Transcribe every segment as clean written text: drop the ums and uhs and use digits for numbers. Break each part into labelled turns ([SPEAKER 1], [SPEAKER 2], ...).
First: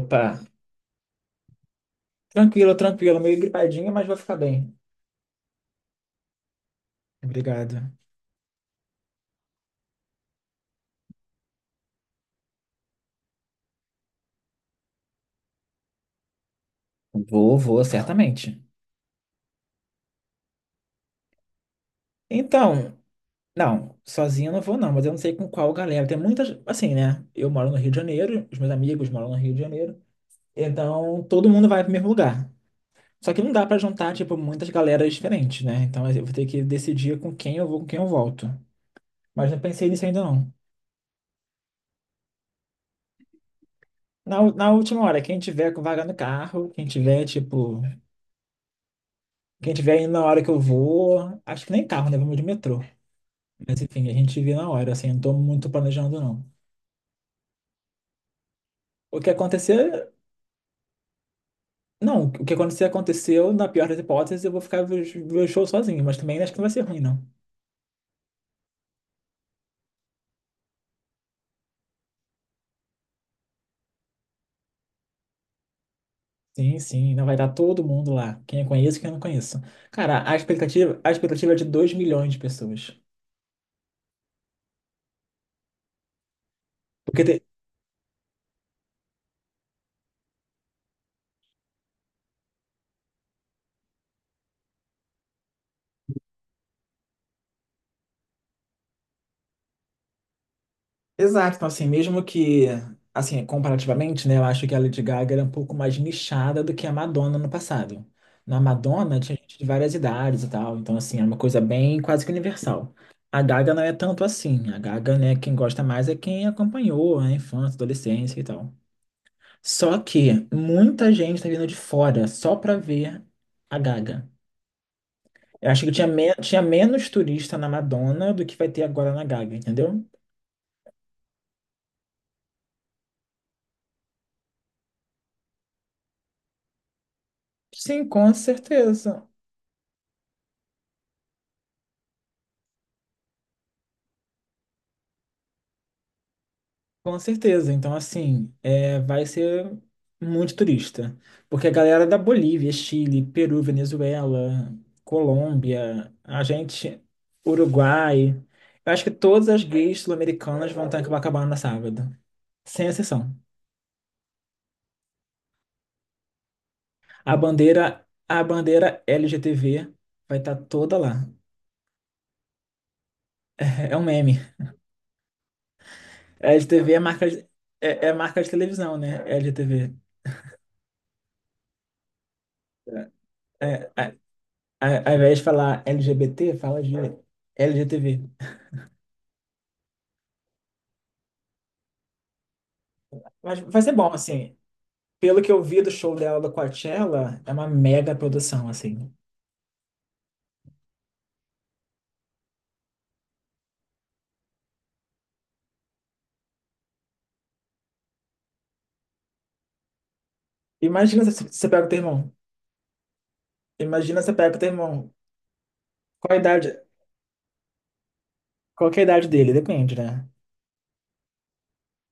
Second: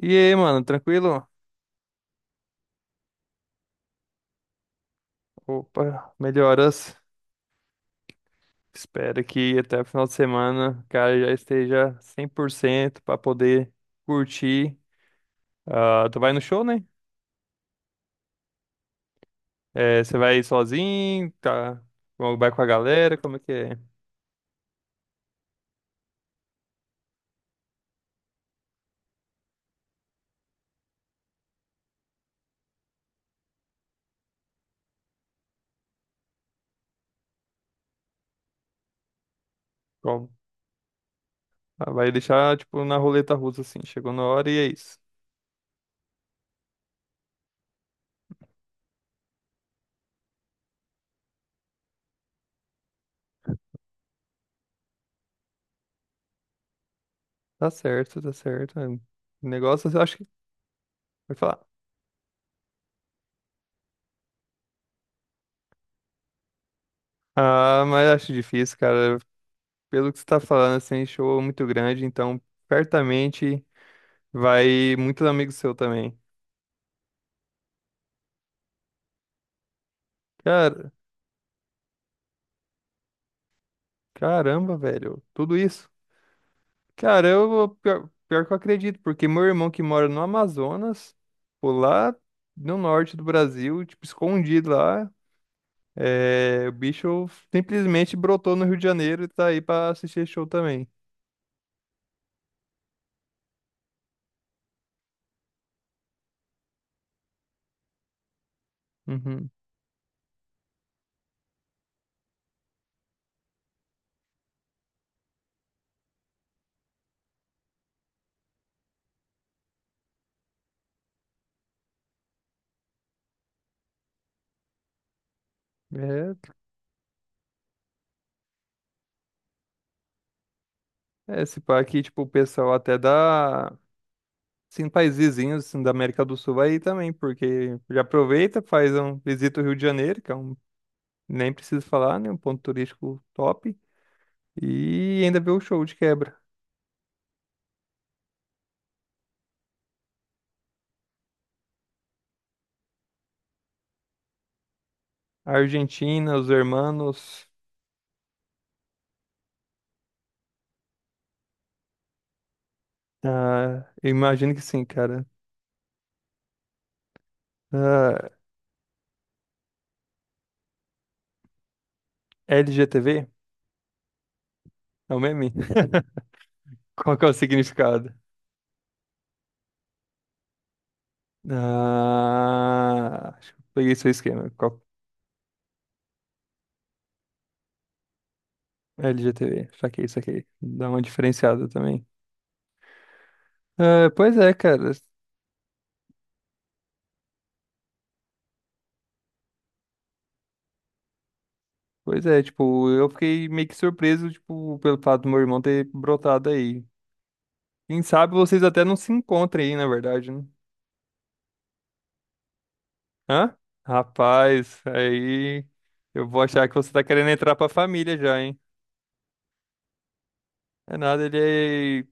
[SPEAKER 1] E aí, mano, tranquilo?
[SPEAKER 2] tranquilo, tranquilo, meio gripadinho, mas vou ficar bem.
[SPEAKER 1] Opa, melhoras.
[SPEAKER 2] Obrigado.
[SPEAKER 1] Espero que até o final de semana o cara já esteja 100% pra poder curtir. Ah, tu vai no show, né?
[SPEAKER 2] Vou, vou, certamente.
[SPEAKER 1] É, você vai sozinho, tá? Ou vai com a
[SPEAKER 2] Então,
[SPEAKER 1] galera, como é que é?
[SPEAKER 2] não, sozinho eu não vou não, mas eu não sei com qual galera. Tem muitas, assim, né? Eu moro no Rio de Janeiro, os meus amigos moram no Rio de Janeiro, então todo mundo vai pro mesmo lugar. Só que não dá pra juntar, tipo, muitas galeras diferentes, né? Então eu vou ter que decidir com quem eu vou, com quem eu volto. Mas não pensei nisso ainda
[SPEAKER 1] Qual-
[SPEAKER 2] não.
[SPEAKER 1] ah, vai deixar, tipo, na roleta russa, assim. Chegou na hora e é
[SPEAKER 2] Na
[SPEAKER 1] isso.
[SPEAKER 2] última hora, quem tiver com vaga no carro, quem tiver, tipo, quem tiver indo na hora que eu vou, acho que nem carro, né? Vamos de metrô. Mas enfim, a gente vê na hora, assim, eu não tô muito planejando, não.
[SPEAKER 1] Tá certo, tá certo. É, o
[SPEAKER 2] O que acontecer,
[SPEAKER 1] negócio, eu acho que... Vai falar.
[SPEAKER 2] não, o que acontecer, aconteceu. Na pior das hipóteses, eu vou ficar ver o show sozinho, mas também acho que não vai ser ruim, não.
[SPEAKER 1] Ah, mas acho difícil, cara. Pelo que você tá falando, assim, show muito grande, então, certamente... Vai muitos amigos seu também.
[SPEAKER 2] Sim, sim, não vai dar todo mundo lá, quem eu conheço e quem eu não conheço. Cara,
[SPEAKER 1] Cara,
[SPEAKER 2] a expectativa é de 2 milhões de pessoas.
[SPEAKER 1] caramba, velho. Tudo isso.
[SPEAKER 2] Porque
[SPEAKER 1] Cara,
[SPEAKER 2] te-
[SPEAKER 1] eu pior, pior que eu acredito, porque meu irmão que mora no Amazonas, pô, lá no norte do Brasil, tipo, escondido lá, é, o bicho simplesmente brotou no Rio de Janeiro e tá aí pra assistir esse show também.
[SPEAKER 2] Exato, então assim, mesmo que, assim, comparativamente, né, eu acho que a Lady Gaga era um pouco mais nichada do que a Madonna no passado. Na Madonna tinha
[SPEAKER 1] Uhum.
[SPEAKER 2] gente de várias idades e tal, então assim, era uma coisa bem quase que universal. A Gaga não é tanto assim, a Gaga, né, quem gosta mais é quem acompanhou a infância, adolescência e tal. Só que muita gente tá vindo de fora só pra ver a Gaga. Eu acho que tinha, tinha menos turista na Madonna do que vai ter agora na Gaga, entendeu?
[SPEAKER 1] É, é, se pá aqui, tipo, o pessoal até da. Sim, países vizinhos assim, da América do Sul aí também, porque já
[SPEAKER 2] Sim, com
[SPEAKER 1] aproveita, faz um
[SPEAKER 2] certeza.
[SPEAKER 1] visita o Rio de Janeiro, que é um nem preciso falar, né? Um ponto turístico top. E ainda ver o show de quebra.
[SPEAKER 2] Com certeza. Então, assim, é, vai ser muito turista. Porque a galera da Bolívia, Chile, Peru, Venezuela,
[SPEAKER 1] A
[SPEAKER 2] Colômbia,
[SPEAKER 1] Argentina,
[SPEAKER 2] a
[SPEAKER 1] os
[SPEAKER 2] gente,
[SPEAKER 1] Hermanos.
[SPEAKER 2] Uruguai. Eu acho que todas as gays sul-americanas vão estar em Copacabana sábado. Sem exceção.
[SPEAKER 1] Ah, eu imagino que sim, cara. Ah,
[SPEAKER 2] A bandeira LGTV vai estar toda lá.
[SPEAKER 1] LGTV?
[SPEAKER 2] É um meme.
[SPEAKER 1] É o meme?
[SPEAKER 2] LGTV é
[SPEAKER 1] Qual que
[SPEAKER 2] marca
[SPEAKER 1] é o
[SPEAKER 2] de, é, é
[SPEAKER 1] significado?
[SPEAKER 2] marca de televisão, né? LGTV.
[SPEAKER 1] Ah, acho que eu
[SPEAKER 2] É,
[SPEAKER 1] peguei seu esquema. Qual-
[SPEAKER 2] ao invés de falar LGBT, fala de LGTV.
[SPEAKER 1] LGTV, saquei, saquei. Dá uma diferenciada também.
[SPEAKER 2] Mas vai ser
[SPEAKER 1] Ah,
[SPEAKER 2] bom,
[SPEAKER 1] pois é,
[SPEAKER 2] assim.
[SPEAKER 1] cara.
[SPEAKER 2] Pelo que eu vi do show dela do Coachella, é uma mega produção, assim.
[SPEAKER 1] Pois é, tipo, eu fiquei meio que surpreso, tipo, pelo fato do meu irmão ter brotado aí. Quem sabe vocês até não se encontrem aí, na verdade, né?
[SPEAKER 2] Imagina se você pega o teu irmão.
[SPEAKER 1] Hã?
[SPEAKER 2] Imagina se você pega o teu
[SPEAKER 1] Rapaz,
[SPEAKER 2] irmão.
[SPEAKER 1] aí eu
[SPEAKER 2] Qual a
[SPEAKER 1] vou achar que
[SPEAKER 2] idade?
[SPEAKER 1] você tá querendo entrar pra família já, hein?
[SPEAKER 2] Qual que é a idade dele? Depende, né?
[SPEAKER 1] É nada, ele é...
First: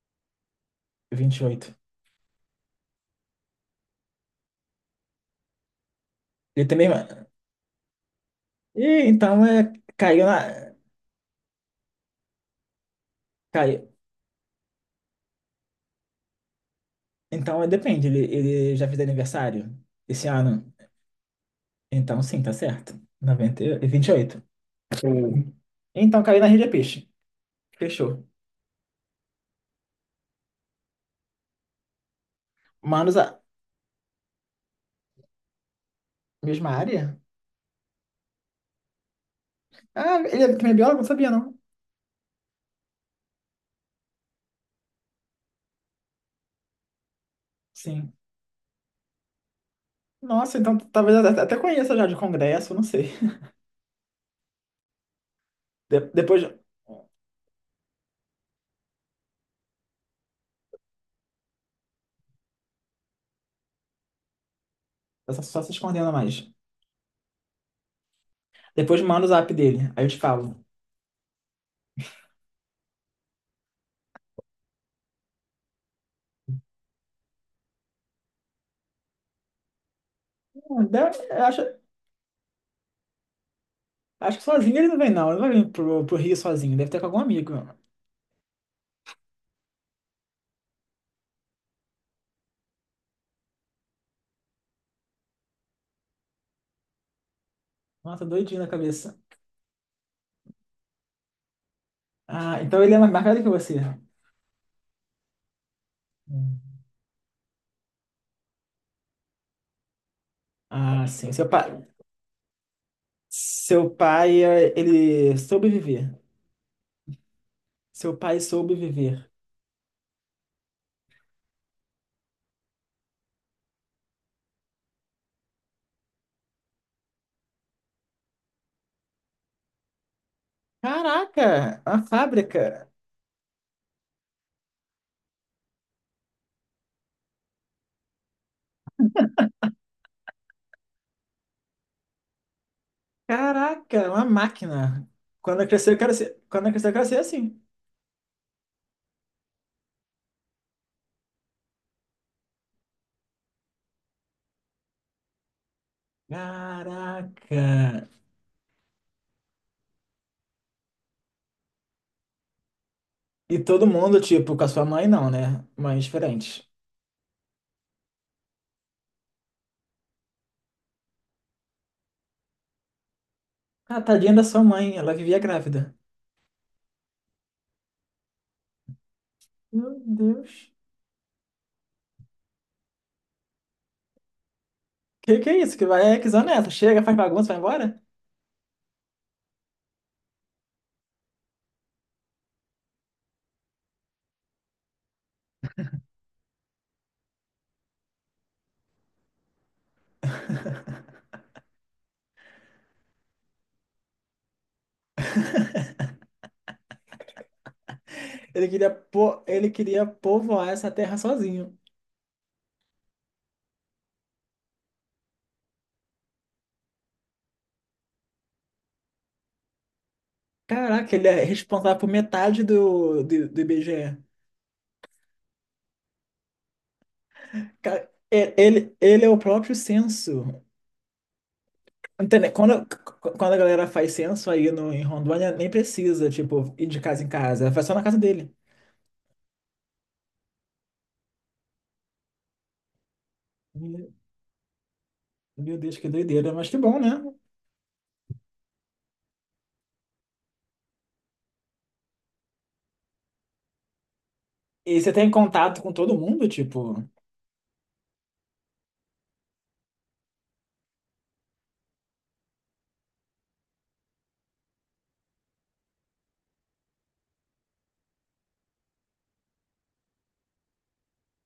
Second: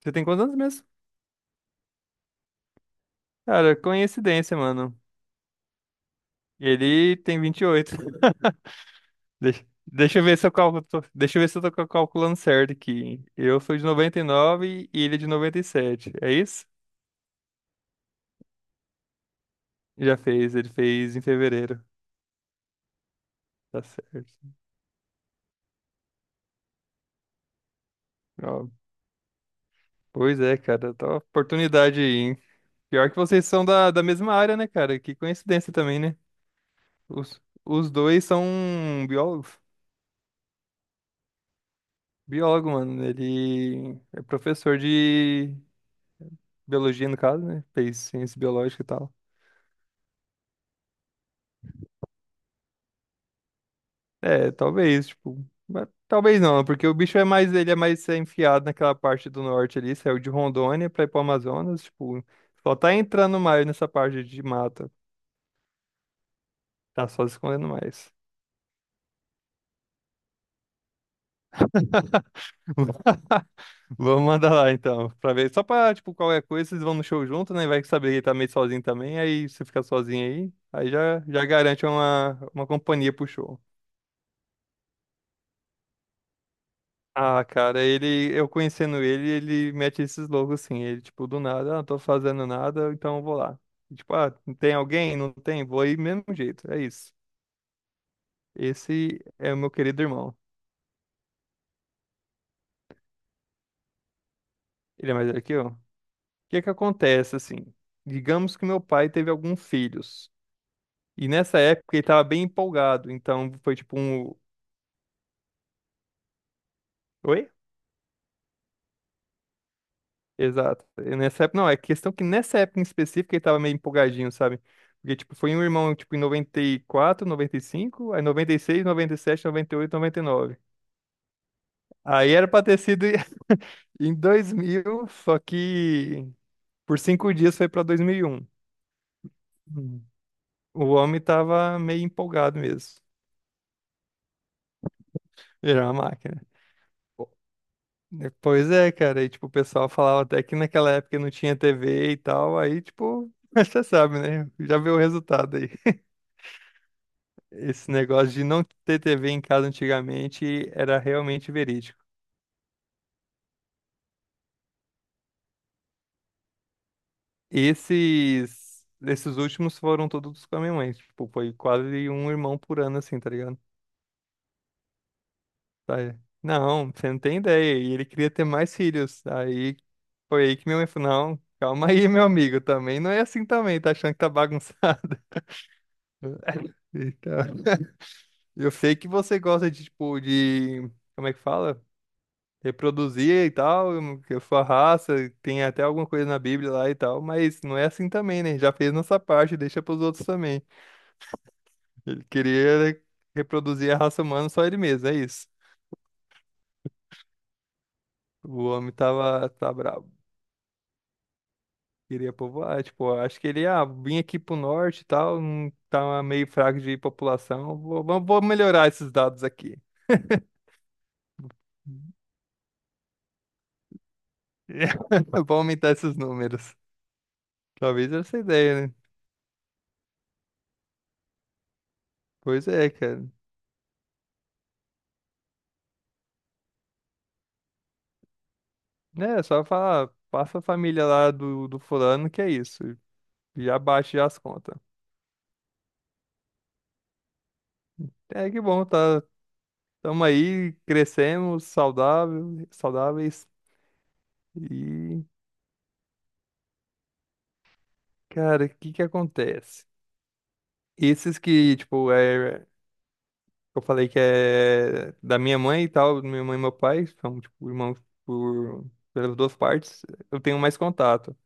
[SPEAKER 1] Você tem quantos anos mesmo?
[SPEAKER 2] Vinte e oito.
[SPEAKER 1] Cara, coincidência, mano.
[SPEAKER 2] Ele também.
[SPEAKER 1] Ele tem 28.
[SPEAKER 2] E então
[SPEAKER 1] Deixa,
[SPEAKER 2] é.
[SPEAKER 1] deixa eu
[SPEAKER 2] Caiu
[SPEAKER 1] ver
[SPEAKER 2] na.
[SPEAKER 1] se eu calculo, deixa eu ver se eu tô calculando certo aqui. Eu sou
[SPEAKER 2] Caiu.
[SPEAKER 1] de 99 e ele é de 97. É isso?
[SPEAKER 2] Então é, depende. Ele já fez aniversário
[SPEAKER 1] Já
[SPEAKER 2] esse
[SPEAKER 1] fez, ele
[SPEAKER 2] ano.
[SPEAKER 1] fez em fevereiro.
[SPEAKER 2] Então sim, tá certo. 90,
[SPEAKER 1] Tá
[SPEAKER 2] e 28.
[SPEAKER 1] certo.
[SPEAKER 2] Sim. Então caiu na rede é peixe. Fechou.
[SPEAKER 1] Ó, pois é, cara, tá uma oportunidade aí, hein? Pior que
[SPEAKER 2] Manos, a
[SPEAKER 1] vocês são da mesma área, né, cara? Que coincidência também, né?
[SPEAKER 2] mesma área?
[SPEAKER 1] Os, os dois são biólogos.
[SPEAKER 2] Ah, ele é também é biólogo? Não sabia, não.
[SPEAKER 1] Biólogo, mano. Ele é professor de biologia, no caso, né? Fez
[SPEAKER 2] Sim.
[SPEAKER 1] ciência biológica e tal.
[SPEAKER 2] Nossa, então talvez eu até conheça já de congresso, não sei.
[SPEAKER 1] É, talvez, tipo. Mas
[SPEAKER 2] De- depois,
[SPEAKER 1] talvez não, porque o bicho é mais, ele é mais é, enfiado naquela parte do norte ali, saiu de Rondônia pra ir pro Amazonas, tipo, só tá entrando mais nessa parte de mata.
[SPEAKER 2] essa só, só se escondendo mais.
[SPEAKER 1] Tá só se escondendo mais.
[SPEAKER 2] Depois manda o zap dele. Aí eu te falo.
[SPEAKER 1] Vamos mandar lá então, pra ver. Só pra, tipo, qualquer coisa, vocês vão no show junto, né? Vai que saber que ele tá meio sozinho também, aí você fica sozinho aí, aí já,
[SPEAKER 2] Eu
[SPEAKER 1] já
[SPEAKER 2] acho,
[SPEAKER 1] garante uma companhia pro show.
[SPEAKER 2] acho que sozinho ele não vem, não. Ele não vai vir pro, pro Rio sozinho. Deve ter com algum
[SPEAKER 1] Ah,
[SPEAKER 2] amigo.
[SPEAKER 1] cara, ele, eu conhecendo ele, ele mete esses loucos assim, ele, tipo, do nada, ah, não tô fazendo nada, então eu vou lá. E, tipo, ah, não tem alguém? Não tem? Vou aí mesmo jeito, é isso.
[SPEAKER 2] Nossa, doidinho na cabeça.
[SPEAKER 1] Esse é o meu querido irmão.
[SPEAKER 2] Ah, então ele é mais velho que você.
[SPEAKER 1] Ele é mais velho que eu. O
[SPEAKER 2] Hum.
[SPEAKER 1] que que acontece, assim? Digamos que meu pai teve alguns filhos.
[SPEAKER 2] Ah,
[SPEAKER 1] E
[SPEAKER 2] sim. Seu
[SPEAKER 1] nessa
[SPEAKER 2] pai.
[SPEAKER 1] época ele tava bem empolgado, então foi
[SPEAKER 2] Seu
[SPEAKER 1] tipo um.
[SPEAKER 2] pai, ele soube viver.
[SPEAKER 1] Oi?
[SPEAKER 2] Seu pai soube viver.
[SPEAKER 1] Exato. E nessa época, não, é questão que nessa época em específico ele tava meio empolgadinho, sabe? Porque, tipo, foi um irmão, tipo, em 94, 95, aí 96, 97, 98, 99.
[SPEAKER 2] Caraca, uma
[SPEAKER 1] Aí era pra ter
[SPEAKER 2] fábrica.
[SPEAKER 1] sido em 2000, só que por 5 dias foi pra 2001. Hum. O homem tava meio empolgado mesmo.
[SPEAKER 2] Caraca, uma máquina. Quando eu
[SPEAKER 1] Ele era
[SPEAKER 2] crescer, eu
[SPEAKER 1] uma
[SPEAKER 2] quero ser.
[SPEAKER 1] máquina.
[SPEAKER 2] Quando eu crescer, eu quero ser assim.
[SPEAKER 1] Né? Pois é, cara. E, tipo, o pessoal falava até que naquela época não tinha TV e tal. Aí, tipo, mas você sabe, né? Já viu o resultado aí. Esse
[SPEAKER 2] Caraca!
[SPEAKER 1] negócio de não ter TV em casa antigamente era realmente verídico.
[SPEAKER 2] E todo mundo, tipo, com a sua mãe não, né? Mães diferentes.
[SPEAKER 1] Esses, esses últimos foram todos com a minha mãe. Tipo, foi quase um irmão por ano, assim, tá ligado?
[SPEAKER 2] Ah, tadinha da sua mãe, ela vivia grávida.
[SPEAKER 1] Tá aí, não, você não tem ideia. E ele queria ter mais filhos. Aí
[SPEAKER 2] Meu
[SPEAKER 1] foi aí que
[SPEAKER 2] Deus.
[SPEAKER 1] minha mãe falou, não, calma aí, meu amigo, também não é assim também, tá achando que tá bagunçado.
[SPEAKER 2] Que é isso? Que vai é que zona é essa? Chega, faz bagunça,
[SPEAKER 1] Então,
[SPEAKER 2] vai embora?
[SPEAKER 1] eu sei que você gosta de, tipo, de. Como é que fala? Reproduzir e tal, que a sua raça, tem até alguma coisa na Bíblia lá e tal, mas não é assim também, né? Já fez nossa parte, deixa pros outros também. Ele queria né, reproduzir a raça humana só ele mesmo, é isso. O
[SPEAKER 2] Ele queria,
[SPEAKER 1] homem
[SPEAKER 2] po...
[SPEAKER 1] tava,
[SPEAKER 2] ele
[SPEAKER 1] tá
[SPEAKER 2] queria
[SPEAKER 1] bravo,
[SPEAKER 2] povoar essa terra sozinho.
[SPEAKER 1] queria povoar, tipo, acho que ele, ah, vim aqui pro norte e tal, não tá meio fraco de população, vou, vou melhorar esses dados aqui.
[SPEAKER 2] Caraca, ele é responsável por metade do IBGE.
[SPEAKER 1] Vou aumentar esses números. Talvez essa ideia, né?
[SPEAKER 2] Ele, ele é o próprio censo. Entende?
[SPEAKER 1] Pois
[SPEAKER 2] Quando,
[SPEAKER 1] é, cara.
[SPEAKER 2] quando a galera faz censo aí no, em Rondônia, nem precisa, tipo, ir de casa em casa. Faz só na casa dele.
[SPEAKER 1] Né, só falar, passa a família lá do, do fulano, que é isso. Já baixa já as contas.
[SPEAKER 2] Meu Deus, que doideira, mas que bom, né?
[SPEAKER 1] É que bom, tá, tamo aí, crescemos, saudável, saudáveis.
[SPEAKER 2] E você
[SPEAKER 1] E,
[SPEAKER 2] tem contato com todo mundo, tipo,
[SPEAKER 1] cara, o que que acontece? Esses que, tipo, é, eu falei que é da minha mãe e tal, minha mãe e meu pai, são, tipo, irmãos por, pelas duas partes, eu tenho mais contato.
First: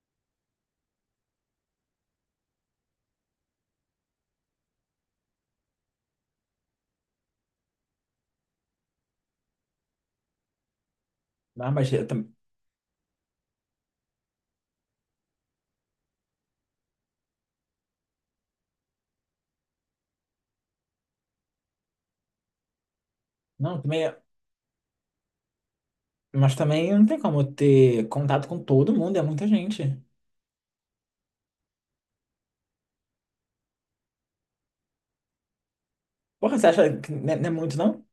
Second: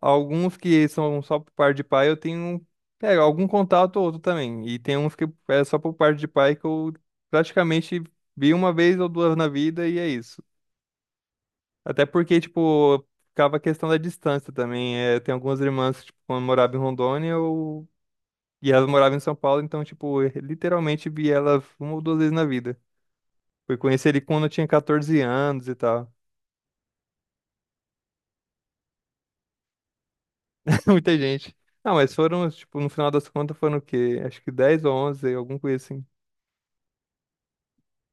[SPEAKER 1] Alguns que são só por parte de pai, eu tenho, um, é, algum contato ou outro também. E tem uns que é só por parte de pai que eu praticamente vi uma vez ou duas na vida e é isso.
[SPEAKER 2] ah, mas
[SPEAKER 1] Até
[SPEAKER 2] eu tam-
[SPEAKER 1] porque, tipo, ficava a questão da distância também. É, tem algumas irmãs que, tipo, quando morava em Rondônia, eu... e elas moravam em São Paulo, então, tipo, eu literalmente vi elas uma ou duas vezes na vida. Fui
[SPEAKER 2] não, também,
[SPEAKER 1] conhecer
[SPEAKER 2] é,
[SPEAKER 1] ele quando eu tinha 14 anos e tal.
[SPEAKER 2] mas também não tem como ter contato com todo mundo, é muita gente.
[SPEAKER 1] Muita gente. Não, mas foram, tipo, no final das contas foram o quê? Acho que 10 ou 11 alguma coisa assim.
[SPEAKER 2] Porra, você acha que não é, não é muito, não?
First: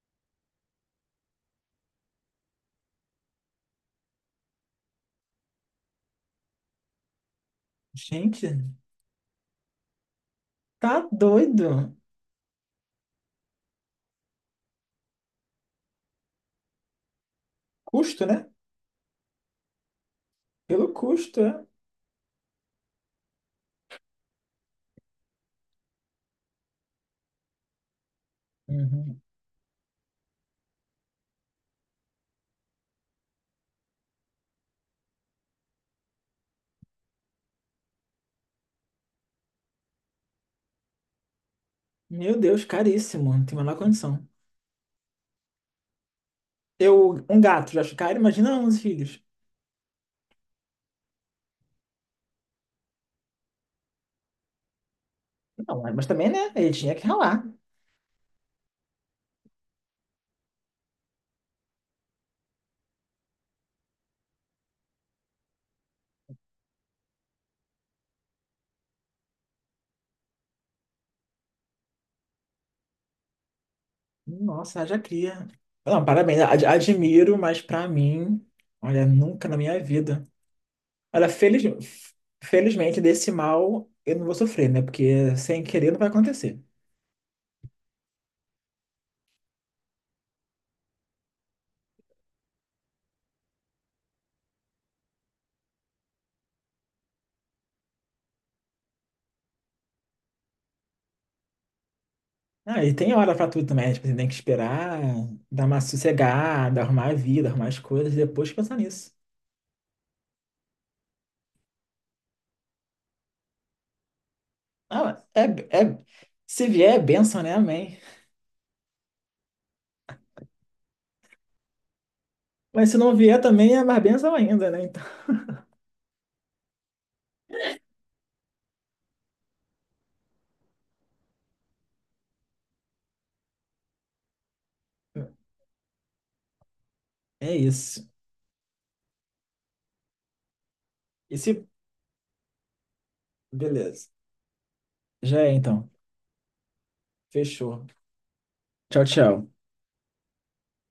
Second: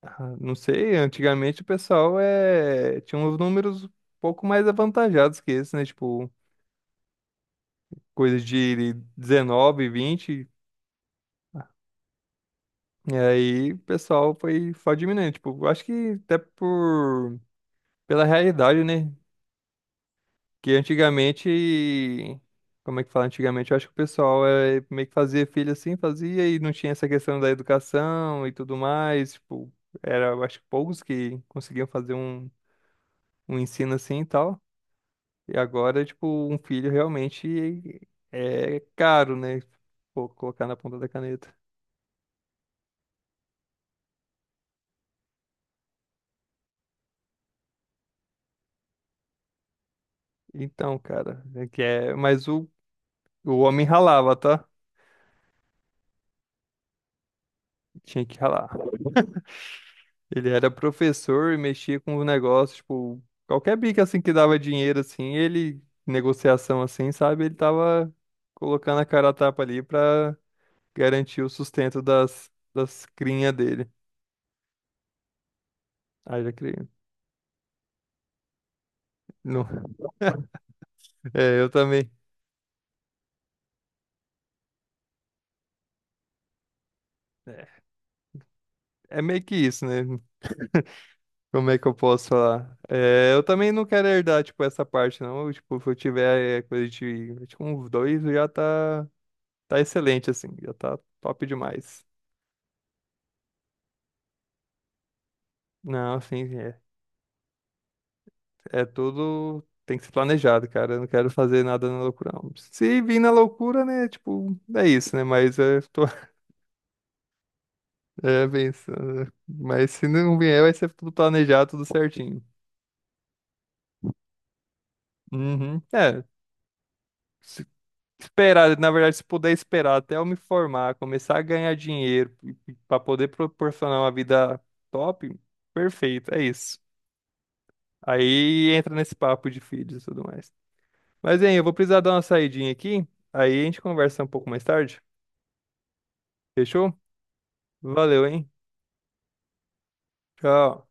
[SPEAKER 1] Ah, não sei, antigamente o pessoal é... tinha uns números um pouco mais avantajados que esse, né? Tipo, coisa
[SPEAKER 2] Gente,
[SPEAKER 1] de 19, 20.
[SPEAKER 2] tá doido.
[SPEAKER 1] E aí o pessoal foi diminuindo. Tipo, eu acho que até por... pela
[SPEAKER 2] Custo, né?
[SPEAKER 1] realidade, né? Que
[SPEAKER 2] Pelo custo, é.
[SPEAKER 1] antigamente. Como é que fala? Antigamente eu acho que o pessoal é... meio que fazia filho assim, fazia e não tinha essa questão da educação e tudo
[SPEAKER 2] Uhum.
[SPEAKER 1] mais. Tipo, era, eu acho que poucos que conseguiam fazer um, um ensino assim e tal. E agora, tipo, um filho realmente é caro, né? Pô, colocar na ponta da caneta.
[SPEAKER 2] Meu Deus, caríssimo, não tem a menor condição. Eu, um gato, já acho caro, imagina 11 filhos.
[SPEAKER 1] Então, cara, é que é... mas o homem ralava, tá?
[SPEAKER 2] Não, mas também, né? Ele tinha que ralar.
[SPEAKER 1] Tinha que ralar. Ele era professor e mexia com o negócio, tipo, qualquer bico assim que dava dinheiro, assim, ele, negociação assim, sabe? Ele tava colocando a cara a tapa ali pra garantir o sustento das crinhas dele.
[SPEAKER 2] Nossa, haja cria. Não, parabéns,
[SPEAKER 1] Ah, já criei.
[SPEAKER 2] admiro, mas pra mim, olha, nunca na
[SPEAKER 1] Não.
[SPEAKER 2] minha vida. Olha,
[SPEAKER 1] É,
[SPEAKER 2] feliz,
[SPEAKER 1] eu também.
[SPEAKER 2] felizmente desse mal eu não vou sofrer, né? Porque sem querer não vai acontecer.
[SPEAKER 1] É, é meio que isso, né? Como é que eu posso falar? É, eu também não quero herdar, tipo, essa parte, não. Eu, tipo, se eu tiver é, coisa de, tipo, uns dois, já tá, tá excelente, assim. Já tá top demais.
[SPEAKER 2] Ah, e tem hora pra tudo também, né? Tipo, você tem que esperar, dar uma
[SPEAKER 1] Não, assim,
[SPEAKER 2] sossegada,
[SPEAKER 1] é,
[SPEAKER 2] arrumar a vida, arrumar as coisas, e depois pensar
[SPEAKER 1] é
[SPEAKER 2] nisso.
[SPEAKER 1] tudo... Tem que ser planejado, cara. Eu não quero fazer nada na loucura, não. Se vir na loucura, né, tipo, é isso,
[SPEAKER 2] Ah,
[SPEAKER 1] né?
[SPEAKER 2] é,
[SPEAKER 1] Mas eu
[SPEAKER 2] é,
[SPEAKER 1] tô
[SPEAKER 2] se vier é bênção, né? Amém.
[SPEAKER 1] é, pensando. Né? Mas se não vier, vai ser tudo planejado, tudo certinho.
[SPEAKER 2] Mas se não vier também é mais bênção ainda, né? Então,
[SPEAKER 1] Uhum. É. Esperar, na verdade, se puder esperar até eu me formar, começar a ganhar dinheiro para poder proporcionar uma vida top, perfeito, é isso.
[SPEAKER 2] é isso.
[SPEAKER 1] Aí entra nesse papo de filhos e tudo mais.
[SPEAKER 2] E
[SPEAKER 1] Mas,
[SPEAKER 2] se,
[SPEAKER 1] hein, eu vou precisar dar uma saidinha aqui, aí a gente
[SPEAKER 2] beleza.
[SPEAKER 1] conversa um pouco mais tarde.
[SPEAKER 2] Já é então.
[SPEAKER 1] Fechou?
[SPEAKER 2] Fechou.
[SPEAKER 1] Valeu, hein?
[SPEAKER 2] Tchau, tchau.
[SPEAKER 1] Tchau.